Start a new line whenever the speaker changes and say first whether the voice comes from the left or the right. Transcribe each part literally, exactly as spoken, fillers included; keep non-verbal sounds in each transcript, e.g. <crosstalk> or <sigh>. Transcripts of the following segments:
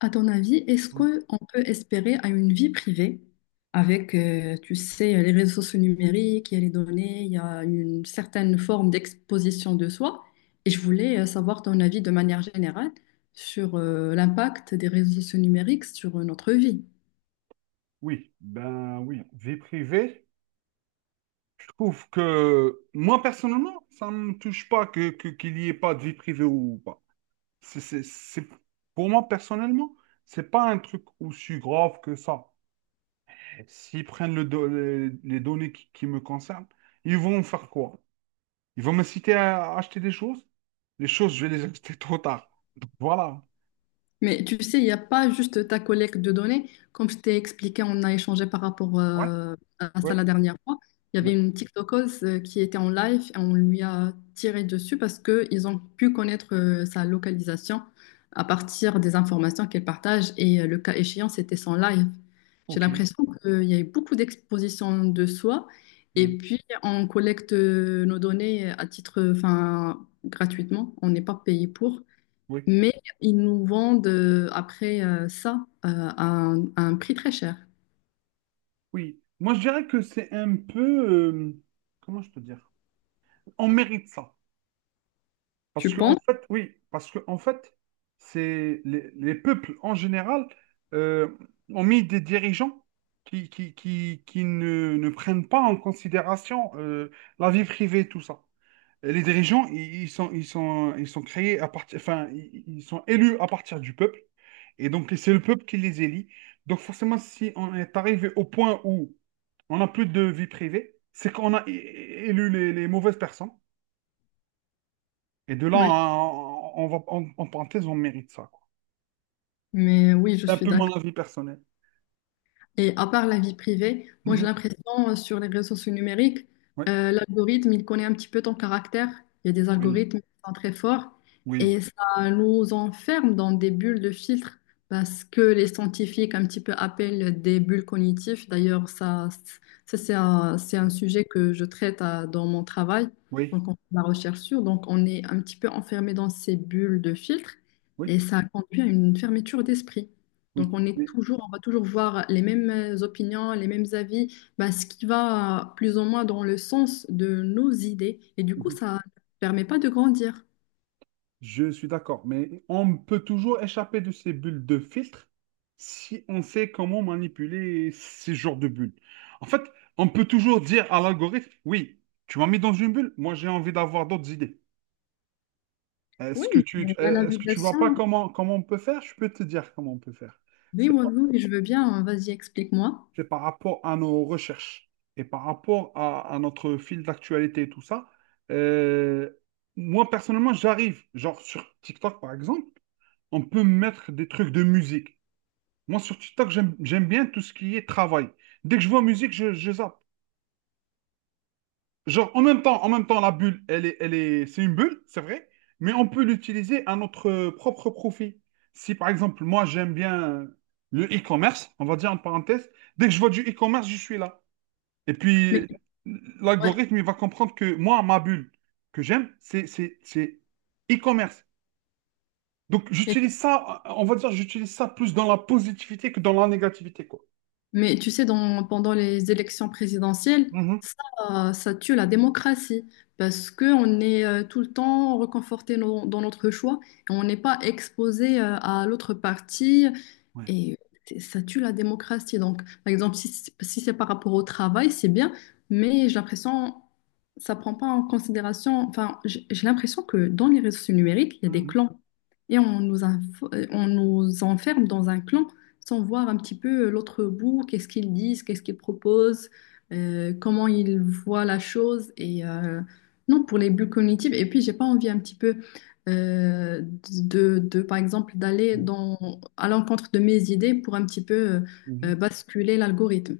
left: À ton avis, est-ce
right: Ou-
left: qu'on peut espérer à une vie privée avec, euh, tu sais, les réseaux sociaux numériques, il y a les données, il y a une certaine forme d'exposition de soi. Et je voulais euh, savoir ton avis de manière générale sur euh, l'impact des réseaux sociaux numériques sur euh, notre vie.
right: Oui, ben oui, vie privée. Je trouve que moi personnellement, ça ne me touche pas que, que- qu'il n'y ait pas de vie privée ou pas. C'est, c'est, c'est- pour moi personnellement, c'est pas un truc aussi grave que ça. S'ils prennent le do- les, les données qui, qui me concernent, ils vont faire quoi? Ils vont me citer à acheter des choses? Les choses, je vais les <laughs> acheter trop tard. Donc, voilà.
left: Mais tu sais, il n'y a pas juste ta collecte de données. Comme je t'ai expliqué, on a échangé par rapport
right: Ouais,
left: euh, à ça
right: ouais,
left: la dernière fois. Il y avait
right: ouais.
left: une TikTokeuse euh, qui était en live et on lui a tiré dessus parce qu'ils ont pu connaître euh, sa localisation à partir des informations qu'elle partage et euh, le cas échéant, c'était son live. J'ai
right: Ok.
left: l'impression qu'il y a eu beaucoup d'expositions de soi
right: Mm.
left: et puis on collecte euh, nos données à titre, enfin, gratuitement. On n'est pas payé pour.
right: Oui.
left: Mais ils nous vendent euh, après euh, ça euh, à un, à un prix très cher.
right: Oui, moi je dirais que c'est un peu, euh, comment je peux dire, on mérite ça. Parce
left: Tu
right: que en
left: penses?
right: fait, oui, parce que en fait, c'est les, les peuples en général euh, ont mis des dirigeants qui, qui, qui, qui ne, ne prennent pas en considération euh, la vie privée, tout ça. Et les dirigeants, ils, ils sont, ils sont, ils sont créés à partir, enfin, ils ils sont élus à partir du peuple. Et donc, c'est le peuple qui les élit. Donc, forcément, si on est arrivé au point où on n'a plus de vie privée, c'est qu'on a é- é- élu les, les mauvaises personnes. Et de là,
left: Oui.
right: on, on va, en, en parenthèse, on mérite ça, quoi.
left: Mais oui, je
right: C'est un
left: suis
right: peu
left: d'accord.
right: mon avis personnel.
left: Et à part la vie privée,
right: <laughs>
left: moi j'ai
right: Mhm.
left: l'impression euh, sur les réseaux sociaux numériques,
right: Ouais.
left: euh, l'algorithme, il connaît un petit peu ton caractère. Il y a des
right: Oui,
left: algorithmes qui sont très forts
right: oui.
left: et ça nous enferme dans des bulles de filtres parce que les scientifiques un petit peu appellent des bulles cognitives. D'ailleurs, ça, ça c'est un, c'est un sujet que je traite euh, dans mon travail,
right: Oui,
left: donc on fait de la recherche sur. Donc on est un petit peu enfermé dans ces bulles de filtres
right: oui,
left: et ça conduit à une fermeture d'esprit. Donc,
right: oui.
left: on est toujours, on va toujours voir les mêmes euh, opinions, les mêmes avis, ben, ce qui va plus ou moins dans le sens de nos idées. Et du coup,
right: Mais-
left: ça ne permet pas de grandir.
right: Je suis d'accord, mais on peut toujours échapper de ces bulles de filtre si on sait comment manipuler ces genres de bulles. En fait, on peut toujours dire à l'algorithme, oui, tu m'as mis dans une bulle, moi j'ai envie d'avoir d'autres idées.
left: Oui,
right: Est-ce que tu,
left: mais la
right: euh, est-ce que tu vois pas
left: navigation,
right: comment, comment on peut faire? Je peux te dire comment on peut faire.
left: oui,
right: C'est
left: oui,
right: par,
left: oui, je veux bien, hein, vas-y, explique-moi.
right: c'est par rapport à nos recherches et par rapport à, à notre fil d'actualité et tout ça. Euh, Moi, personnellement, j'arrive, genre sur TikTok par exemple. On peut mettre des trucs de musique. Moi, sur TikTok, j'aime, j'aime bien tout ce qui est travail. Dès que je vois musique, je, je zappe. Genre, en même temps, en même temps, la bulle, elle est, elle est, c'est une bulle, c'est vrai, mais on peut l'utiliser à notre euh, propre profit. Si, par exemple, moi, j'aime bien euh, le e-commerce, on va dire en parenthèse, dès que je vois du e-commerce, je suis là. Et
left: Mais
right: puis,
left: ouais.
right: l'algorithme, il va comprendre que moi, ma bulle que j'aime, c'est, c'est, c'est e-commerce. Donc,
left: Et
right: j'utilise ça, on va dire, j'utilise ça plus dans la positivité que dans la négativité, quoi.
left: Mais tu sais, dans- pendant les élections présidentielles,
right: Mhm.
left: ça, ça tue la démocratie parce qu'on est euh, tout le temps reconforté no- dans notre choix et on n'est pas exposé euh, à l'autre parti
right: Ouais.
left: et c'est- ça tue la démocratie. Donc, par exemple, si, c'est- si c'est par rapport au travail, c'est bien, mais j'ai l'impression ça prend pas en considération. Enfin, j'ai j'ai l'impression que dans les réseaux numériques, il y a des
right: Mhm.
left: clans et on nous, info- on nous enferme dans un clan sans voir un petit peu euh, l'autre bout, qu'est-ce qu'ils disent, qu'est-ce qu'ils proposent, euh, comment ils voient la chose. Et euh, non, pour les bulles cognitives. Et puis, j'ai pas envie un petit peu euh, de, de, par exemple, d'aller dans, à l'encontre de mes idées pour un petit peu euh, euh,
right: Mhm.
left: basculer l'algorithme.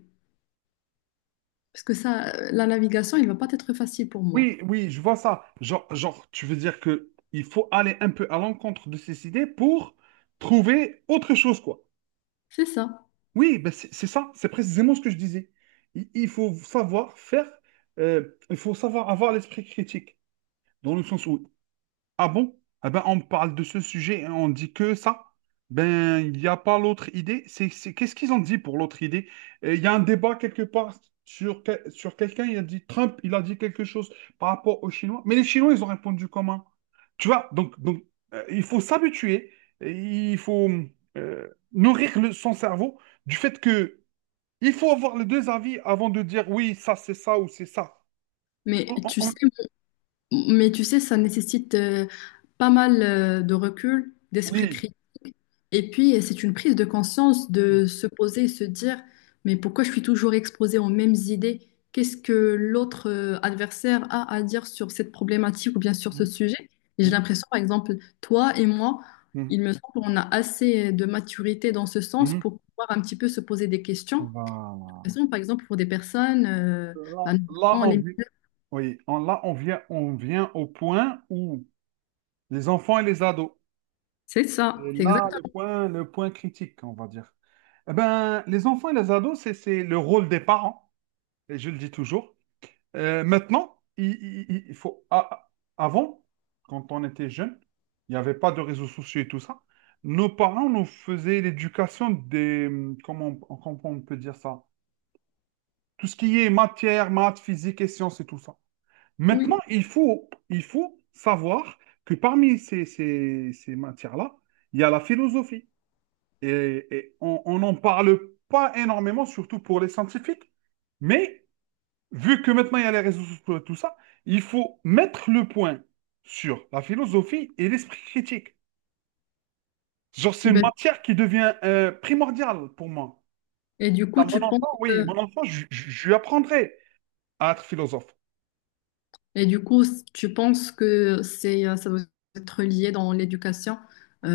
left: Parce que ça, euh, la navigation, elle va pas être facile pour moi.
right: Oui, oui, je vois ça. Genre, genre, tu veux dire que il faut aller un peu à l'encontre de ces idées pour trouver autre chose, quoi.
left: C'est ça.
right: Oui, ben c'est c'est ça, c'est précisément ce que je disais. Il, il faut savoir faire, euh, il faut savoir avoir l'esprit critique, dans le sens où Ah bon? Eh ben, on parle de ce sujet et on dit que ça. Ben, il n'y a pas l'autre idée. C'est, c'est- Qu'est-ce qu'ils ont dit pour l'autre idée? Euh, Il y a un débat quelque part sur, que- sur quelqu'un. Il a dit Trump, il a dit quelque chose par rapport aux Chinois. Mais les Chinois, ils ont répondu comment? Tu vois, donc, donc euh, il faut s'habituer. Il faut euh, nourrir le- son cerveau du fait que il faut avoir les deux avis avant de dire oui, ça c'est ça ou c'est ça.
left: Mais
right: On- on-
left: tu sais
right: on-
left: Mais tu sais, ça nécessite euh, pas mal euh, de recul, d'esprit
right: Oui.
left: critique. Et puis, euh, c'est une prise de conscience de se poser et se dire, mais pourquoi je suis toujours exposée aux mêmes idées? Qu'est-ce que l'autre euh, adversaire a à dire sur cette problématique ou bien sur ce
right: Mhm.
left: sujet? Et j'ai l'impression, par exemple, toi et moi,
right: Mhm.
left: il me semble qu'on a assez de maturité dans ce sens
right: Mhm.
left: pour pouvoir un petit peu se poser des questions.
right: Voilà.
left: Par exemple, pour des personnes, euh, bah,
right: Là, là,
left: notamment
right: on,
left: les...
right: vi- oui, on- là, on vient, on vient au point où les enfants et les ados.
left: C'est ça,
right: Et
left: c'est exact.
right: là, le point, le point critique, on va dire. Eh ben, les enfants et les ados, c'est, c'est le rôle des parents, et je le dis toujours. Euh, maintenant, il, il- il faut, a- avant, quand on était jeune, il n'y avait pas de réseaux sociaux et tout ça. Nos parents nous faisaient l'éducation des, comment on comment on peut dire ça? Tout ce qui est matière, maths, physique et sciences et tout ça.
left: Oui.
right: Maintenant, il faut, il faut savoir que parmi ces, ces- ces matières-là, il y a la philosophie. Et, et on on n'en parle pas énormément, surtout pour les scientifiques. Mais vu que maintenant il y a les réseaux sociaux et tout ça, il faut mettre le point sur la philosophie et l'esprit critique. Genre, c'est une
left: Ben,
right: matière qui devient euh, primordiale pour moi.
left: Et du
right: À
left: coup,
right: mon
left: tu penses
right: enfant, oui, mon
left: que,
right: enfant, je je- je lui apprendrai à être philosophe.
left: et du coup, tu penses que c'est, euh, ça doit être lié dans l'éducation.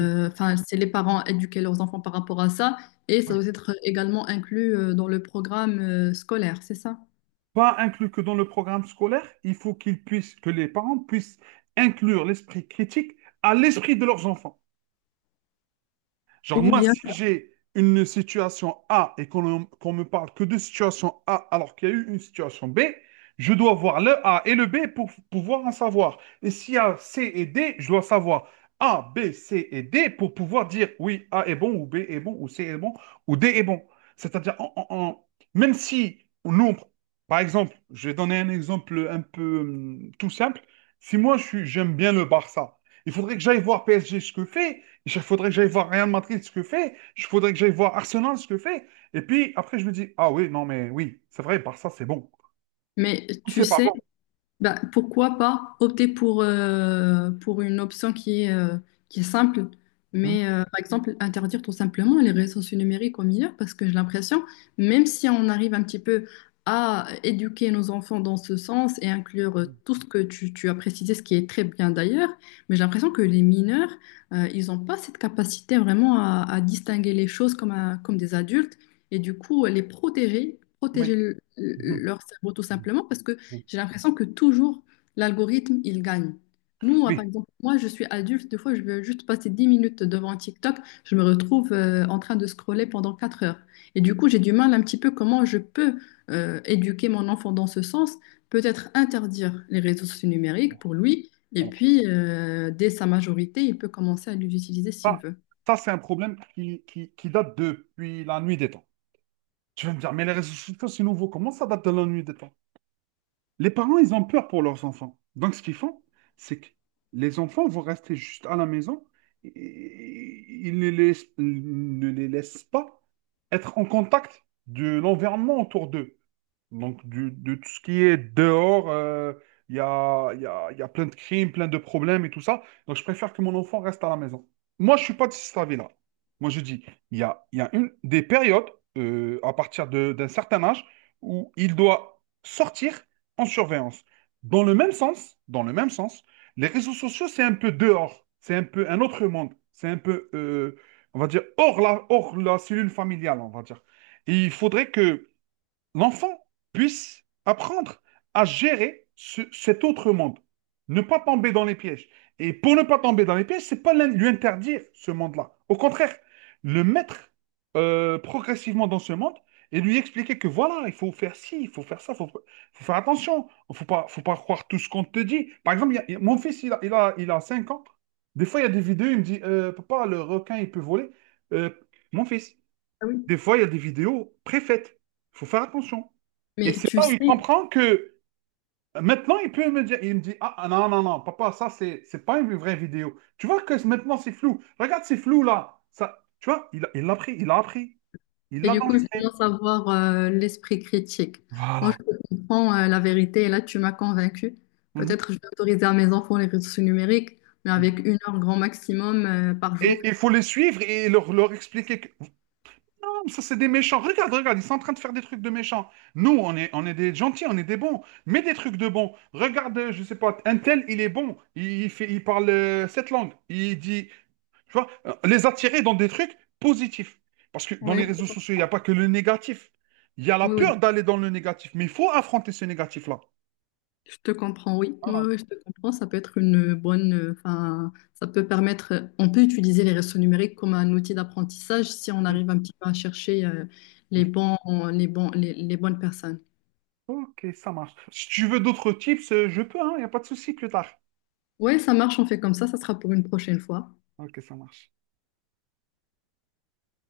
right: Oui.
left: Enfin, c'est les parents éduquer leurs enfants par rapport à ça, et ça doit être également inclus euh, dans le programme euh, scolaire, c'est ça?
right: Pas inclus que dans le programme scolaire, il faut qu'ils puissent, que les parents puissent inclure l'esprit critique à l'esprit de leurs enfants. Genre,
left: Ou
right: moi,
left: bien,
right: si j'ai une situation A et qu'on qu'on me parle que de situation A alors qu'il y a eu une situation B, je dois voir le A et le B pour pouvoir en savoir. Et s'il y a C et D, je dois savoir A, B, C et D pour pouvoir dire oui, A est bon ou B est bon ou C est bon ou D est bon. C'est-à-dire, en- en- en- même si nous, par exemple, je vais donner un exemple un peu hum, tout simple. Si moi, je suis, j'aime bien le Barça, il faudrait que j'aille voir P S G ce que fait. Il faudrait que j'aille voir Real Madrid ce que fait. Il faudrait que j'aille voir Arsenal ce que fait. Et puis après, je me dis, ah oui, non, mais oui, c'est vrai, Barça, c'est bon.
left: mais
right: Ou
left: tu
right: c'est pas
left: sais,
right: bon.
left: ben, pourquoi pas opter pour, euh, pour une option qui est, euh, qui est simple,
right: Hmm,
left: mais euh, par exemple interdire tout simplement les réseaux sociaux numériques aux mineurs, parce que j'ai l'impression, même si on arrive un petit peu à éduquer nos enfants dans ce sens et inclure euh, tout ce que tu, tu as précisé, ce qui est très bien d'ailleurs, mais j'ai l'impression que les mineurs, euh, ils n'ont pas cette capacité vraiment à, à distinguer les choses comme, un- comme des adultes, et du coup les protéger,
right: oui.
left: protéger le- le-
right: Mhm,
left: leur cerveau tout
right: mhm,
left: simplement, parce que
right: mhm.
left: j'ai l'impression que toujours, l'algorithme, il gagne. Nous, euh, par
right: Oui.
left: exemple, moi, je suis adulte, des fois, je veux juste passer dix minutes devant TikTok, je me retrouve euh, en train de scroller pendant quatre heures. Et du coup, j'ai du mal un petit peu comment je peux euh, éduquer mon enfant dans ce sens, peut-être interdire les réseaux sociaux numériques pour lui, et
right: Alors,
left: puis, euh, dès sa majorité, il peut commencer à les utiliser s'il
right: ça,
left: veut.
right: ça c'est un problème qui, qui, qui date depuis la nuit des temps. Tu vas me dire, mais les réseaux sociaux, c'est nouveau. Comment ça date de la nuit des temps? Les parents, ils ont peur pour leurs enfants. Donc, ce qu'ils font, c'est que les enfants vont rester juste à la maison. et- Ils ne les, ne les laissent pas être en contact de l'environnement autour d'eux. Donc, du- de tout ce qui est dehors, euh, il y a, il y a- il y a plein de crimes, plein de problèmes et tout ça. Donc, je préfère que mon enfant reste à la maison. Moi, je ne suis pas de cet avis-là. Moi, je dis, il y a, il y a une, des périodes, euh, à partir de- d'un certain âge, où il doit sortir en surveillance. Dans le même sens, dans le même sens, les réseaux sociaux, c'est un peu dehors. C'est un peu un autre monde. C'est un peu, euh, on va dire, hors la, hors la cellule familiale, on va dire. Et il faudrait que l'enfant puisse apprendre à gérer ce- cet autre monde, ne pas tomber dans les pièges. Et pour ne pas tomber dans les pièges, c'est pas l'in- lui interdire ce monde-là. Au contraire, le mettre euh, progressivement dans ce monde et lui expliquer que voilà, il faut faire ci, il faut faire ça, il faut, faut faire attention, il faut pas, faut pas croire tout ce qu'on te dit. Par exemple, il y a- il y a- mon fils, il a, il a, il a cinq ans. Des fois, il y a des vidéos, il me dit, euh, papa, le requin, il peut voler. Euh, Mon fils,
left: Ah oui.
right: des fois, il y a des vidéos préfaites. Il faut faire attention. Et
left: Mais
right: c'est
left: tu
right: là où il
left: sais,
right: comprend que maintenant, il peut me dire, il me dit, ah ah, non, non, non, papa, ça, c'est, c'est pas une vraie vidéo. Tu vois que maintenant, c'est flou. Regarde, c'est flou là. Ça, tu vois, il, il l'a pris, il l'a appris. Il
left: et
right: l'a
left: du
right: dans
left: coup, il
right: l'esprit.
left: commence à avoir euh, l'esprit critique. Moi,
right: Voilà.
left: je comprends euh, la vérité et là, tu m'as convaincue.
right: Mhm.
left: Peut-être je vais autoriser à mes enfants les réseaux numériques, mais
right: Mhm.
left: avec une heure grand maximum euh, par
right: Et
left: jour.
right: il faut les suivre et leur, leur expliquer que ça, c'est des méchants. Regarde, regarde, ils sont en train de faire des trucs de méchants. Nous, on est, on est des gentils, on est des bons. Mais des trucs de bons. Regarde, euh, je sais pas, un tel, il est bon. Il, il fait, il parle euh, cette langue. Il dit, tu vois, euh, les attirer dans des trucs positifs. Parce que dans
left: Oui,
right: les réseaux sociaux, il n'y a pas que le négatif. Il y a la
left: oui, oui.
right: peur d'aller dans le négatif. Mais il faut affronter ce négatif-là.
left: Je te comprends, oui. Oui,
right: Voilà.
left: oui, je te comprends. Ça peut être une bonne. euh, Enfin, ça peut permettre. euh, On peut utiliser les réseaux numériques comme un outil d'apprentissage si on
right: Mm.
left: arrive un petit peu à chercher euh,
right: Mm.
left: les bons, les bons, les, les bonnes personnes.
right: Ok, ça marche. Si tu veux d'autres tips, euh, je peux, hein, il n'y a pas de souci plus tard.
left: Oui, ça marche, on fait comme ça. Ça sera pour une prochaine fois.
right: Ok, ça marche.